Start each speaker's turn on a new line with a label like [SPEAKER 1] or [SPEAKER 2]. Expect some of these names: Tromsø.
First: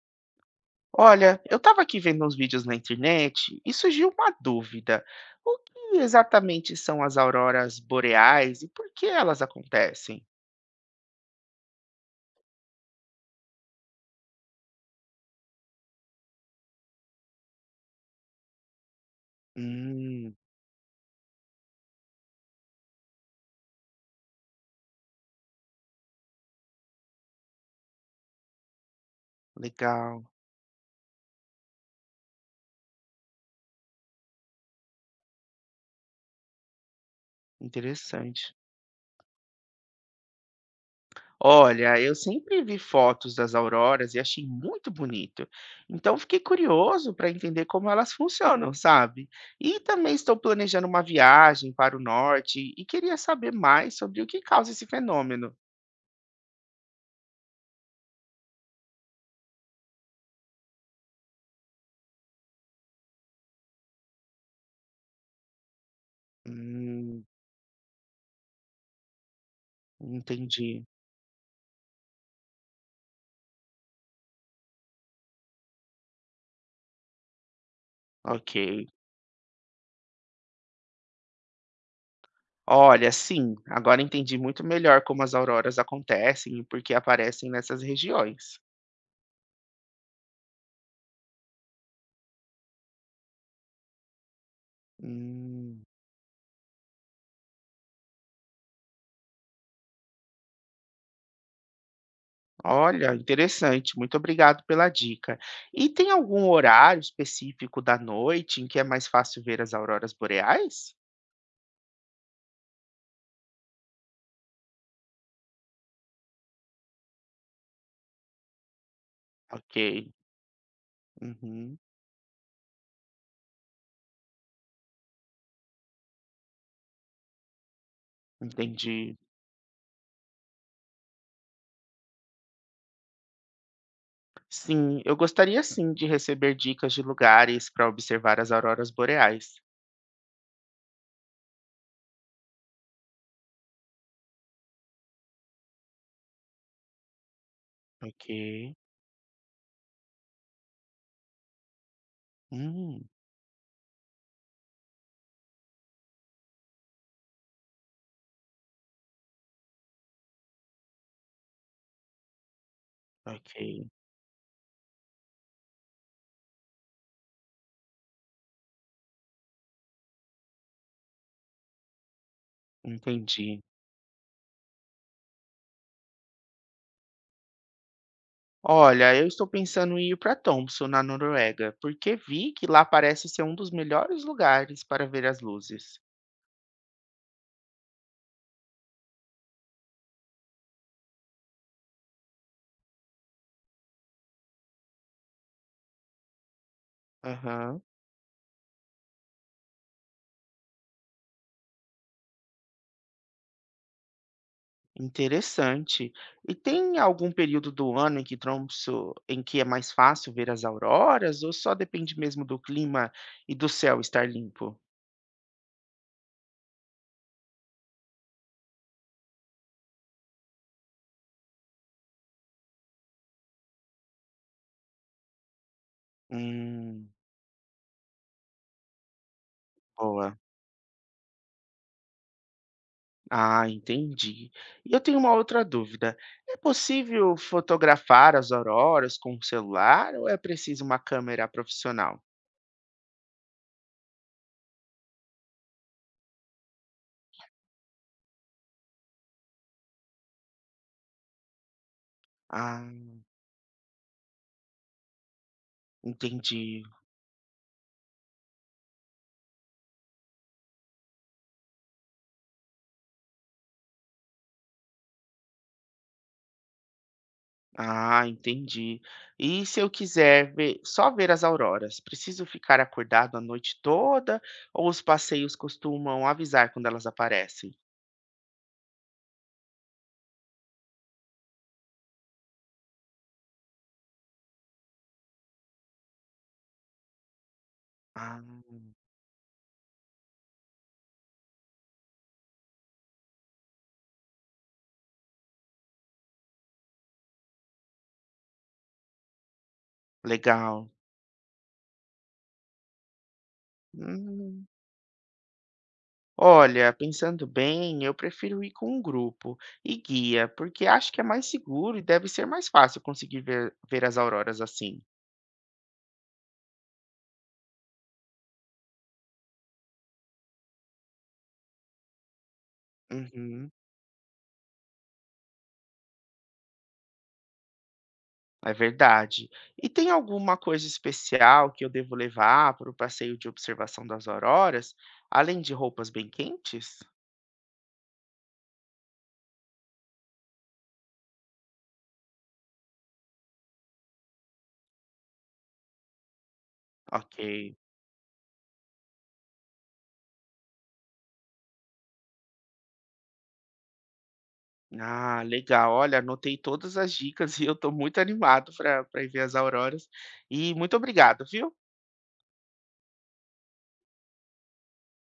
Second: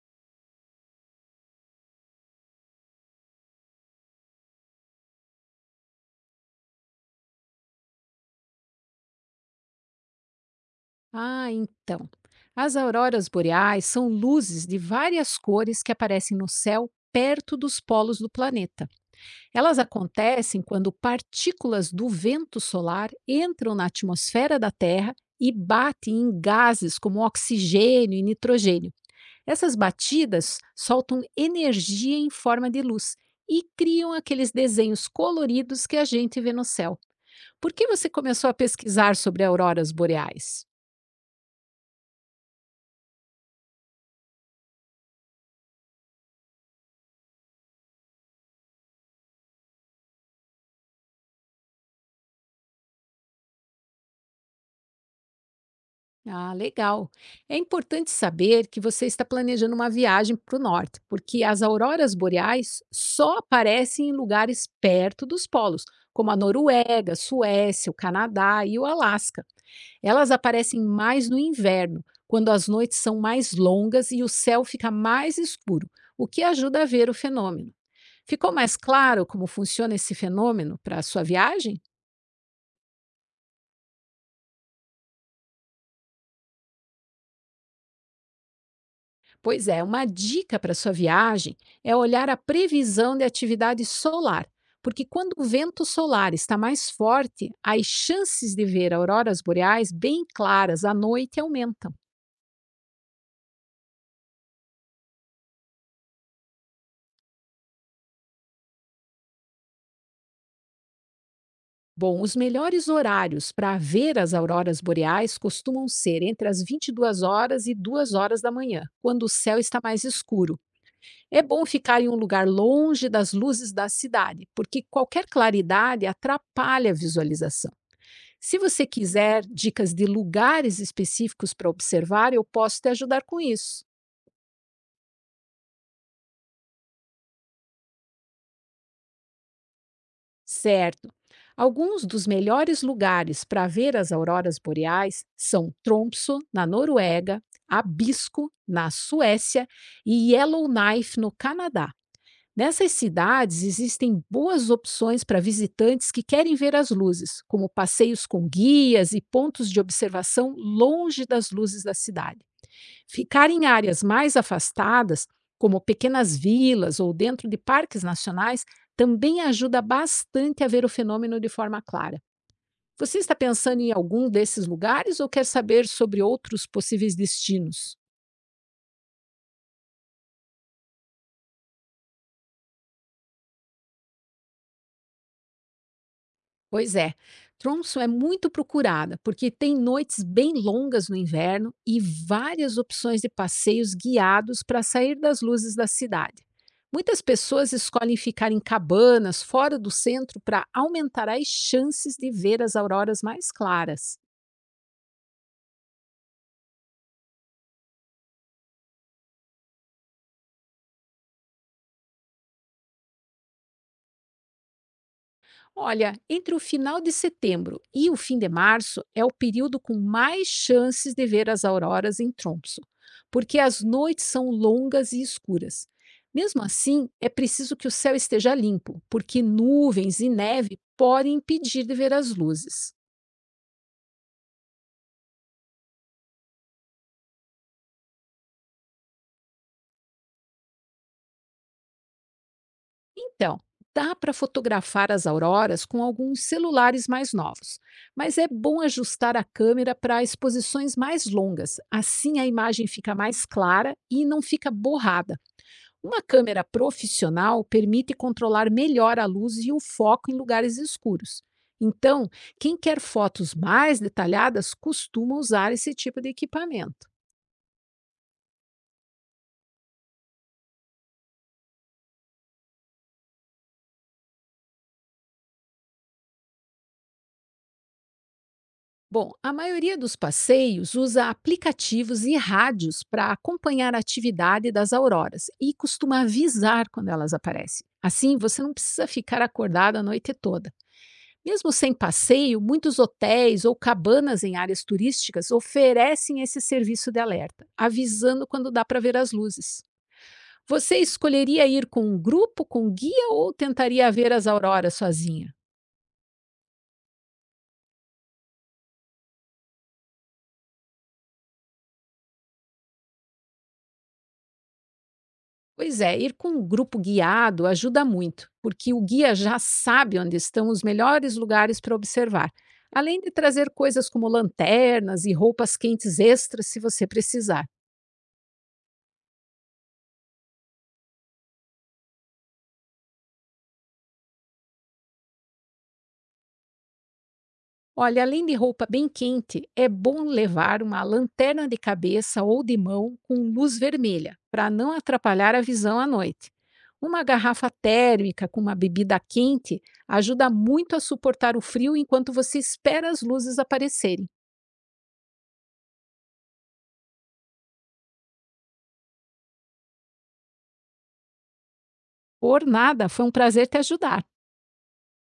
[SPEAKER 1] Olha, eu estava aqui vendo uns vídeos na internet e surgiu uma dúvida. O que exatamente são as auroras boreais e por que elas acontecem?
[SPEAKER 2] Ah, então. As auroras boreais são luzes de várias cores que aparecem no céu perto dos polos do planeta. Elas
[SPEAKER 1] Hum,
[SPEAKER 2] acontecem quando partículas do vento solar entram na atmosfera da Terra e batem em gases como oxigênio e nitrogênio. Essas
[SPEAKER 1] legal,
[SPEAKER 2] batidas soltam energia em forma de luz e criam aqueles desenhos coloridos que a gente vê no céu. Por que você começou
[SPEAKER 1] interessante.
[SPEAKER 2] a pesquisar sobre auroras boreais?
[SPEAKER 1] Olha, eu sempre vi fotos das auroras e achei muito bonito. Então fiquei curioso para entender como elas funcionam, sabe? E também estou planejando uma viagem para o norte e queria saber mais sobre o que causa esse fenômeno.
[SPEAKER 2] Ah, legal. É importante saber que você está planejando uma viagem para o norte, porque as auroras boreais só aparecem em lugares perto dos polos, como a Noruega,
[SPEAKER 1] Hum,
[SPEAKER 2] Suécia, o Canadá e o Alasca. Elas aparecem
[SPEAKER 1] entendi.
[SPEAKER 2] mais no inverno, quando as noites são mais longas e o céu fica mais escuro, o que ajuda a ver o fenômeno. Ficou
[SPEAKER 1] Ok.
[SPEAKER 2] mais claro como funciona esse fenômeno para a sua viagem?
[SPEAKER 1] Olha, sim, agora entendi muito melhor como as auroras acontecem e por que aparecem nessas regiões.
[SPEAKER 2] Pois é, uma dica para sua viagem é olhar a previsão de atividade solar, porque quando o
[SPEAKER 1] Hum,
[SPEAKER 2] vento solar está mais forte, as chances de ver auroras boreais bem claras à noite aumentam.
[SPEAKER 1] olha, interessante. Muito obrigado pela dica. E tem algum horário específico da noite em que é mais fácil ver as auroras boreais?
[SPEAKER 2] Bom, os melhores horários para ver as auroras boreais costumam ser entre as 22 horas e 2 horas da manhã, quando o céu está mais
[SPEAKER 1] Ok.
[SPEAKER 2] escuro. É bom
[SPEAKER 1] Uhum,
[SPEAKER 2] ficar em um lugar longe das luzes da cidade, porque qualquer claridade atrapalha a visualização. Se você
[SPEAKER 1] entendi.
[SPEAKER 2] quiser dicas de lugares específicos para observar, eu posso te ajudar com isso.
[SPEAKER 1] Sim, eu gostaria sim de receber dicas de lugares para observar as auroras boreais.
[SPEAKER 2] Certo. Alguns dos melhores lugares para ver as auroras boreais são Tromsø, na Noruega, Abisko,
[SPEAKER 1] Ok.
[SPEAKER 2] na Suécia e Yellowknife, no Canadá. Nessas
[SPEAKER 1] Hum,
[SPEAKER 2] cidades existem boas opções para visitantes que querem ver as luzes, como passeios com guias e pontos de observação longe das luzes da cidade. Ficar em
[SPEAKER 1] ok.
[SPEAKER 2] áreas mais afastadas, como pequenas vilas ou dentro de parques nacionais, também ajuda bastante a ver o fenômeno de forma clara. Você está
[SPEAKER 1] Entendi.
[SPEAKER 2] pensando em algum desses lugares ou quer saber sobre outros possíveis destinos?
[SPEAKER 1] Olha, eu estou pensando em ir para Tromsø, na Noruega, porque vi que lá parece ser um dos melhores lugares para ver as luzes.
[SPEAKER 2] Pois é, Tromso é muito procurada porque tem noites bem longas no inverno e várias opções de passeios guiados para sair das luzes da cidade. Muitas pessoas
[SPEAKER 1] Aham,
[SPEAKER 2] escolhem ficar em cabanas fora do centro para aumentar as chances de ver as auroras mais claras.
[SPEAKER 1] interessante. E tem algum período do ano em que Tromsø, em que é mais fácil ver as auroras, ou só depende mesmo do clima e do céu estar limpo?
[SPEAKER 2] Olha, entre o final de setembro e o fim de março é o período com mais chances de ver as auroras em Tromso, porque as noites são longas e escuras. Mesmo assim,
[SPEAKER 1] Hum,
[SPEAKER 2] é preciso que o céu esteja limpo, porque nuvens e
[SPEAKER 1] boa.
[SPEAKER 2] neve podem impedir de ver as luzes.
[SPEAKER 1] Ah, entendi. E eu tenho uma outra dúvida. É possível fotografar as auroras com o celular ou é preciso uma câmera profissional?
[SPEAKER 2] Então, dá para fotografar as auroras com alguns celulares mais novos, mas é bom ajustar a câmera para exposições mais longas, assim a
[SPEAKER 1] Ah,
[SPEAKER 2] imagem fica mais clara e não fica borrada. Uma câmera
[SPEAKER 1] entendi.
[SPEAKER 2] profissional permite controlar melhor a luz e o foco em lugares escuros. Então, quem quer fotos mais detalhadas costuma usar esse tipo de equipamento.
[SPEAKER 1] Ah, entendi. E se eu quiser ver, só ver as auroras, preciso ficar acordado a noite toda ou os passeios costumam avisar quando elas aparecem?
[SPEAKER 2] Bom, a maioria dos passeios usa aplicativos e rádios para acompanhar a atividade das auroras e costuma avisar quando elas aparecem. Assim,
[SPEAKER 1] Ah,
[SPEAKER 2] você não precisa ficar acordado a noite toda. Mesmo sem passeio, muitos hotéis ou cabanas em áreas turísticas oferecem esse serviço de alerta, avisando quando dá para ver as luzes.
[SPEAKER 1] legal.
[SPEAKER 2] Você escolheria ir com um grupo, com guia ou tentaria ver as
[SPEAKER 1] Hum.
[SPEAKER 2] auroras sozinha?
[SPEAKER 1] Olha, pensando bem, eu prefiro ir com um grupo e guia, porque acho que é mais seguro e deve ser mais fácil conseguir ver as auroras assim.
[SPEAKER 2] Pois é, ir com um grupo guiado ajuda muito, porque o guia já sabe onde estão os melhores lugares para observar, além de trazer
[SPEAKER 1] Uhum.
[SPEAKER 2] coisas como lanternas e roupas quentes extras se você precisar.
[SPEAKER 1] É verdade. E tem alguma coisa especial que eu devo levar para o passeio de observação das auroras, além de roupas bem quentes?
[SPEAKER 2] Olha, além de roupa bem quente, é bom levar uma lanterna de cabeça ou de mão com luz vermelha, para não atrapalhar a visão à noite. Uma garrafa
[SPEAKER 1] Ok.
[SPEAKER 2] térmica com uma bebida quente ajuda muito a suportar o frio enquanto você espera as luzes aparecerem.
[SPEAKER 1] Ah, legal. Olha, anotei todas as dicas e eu estou muito animado para ver as auroras. E muito obrigado, viu?
[SPEAKER 2] Por nada, foi um prazer te ajudar.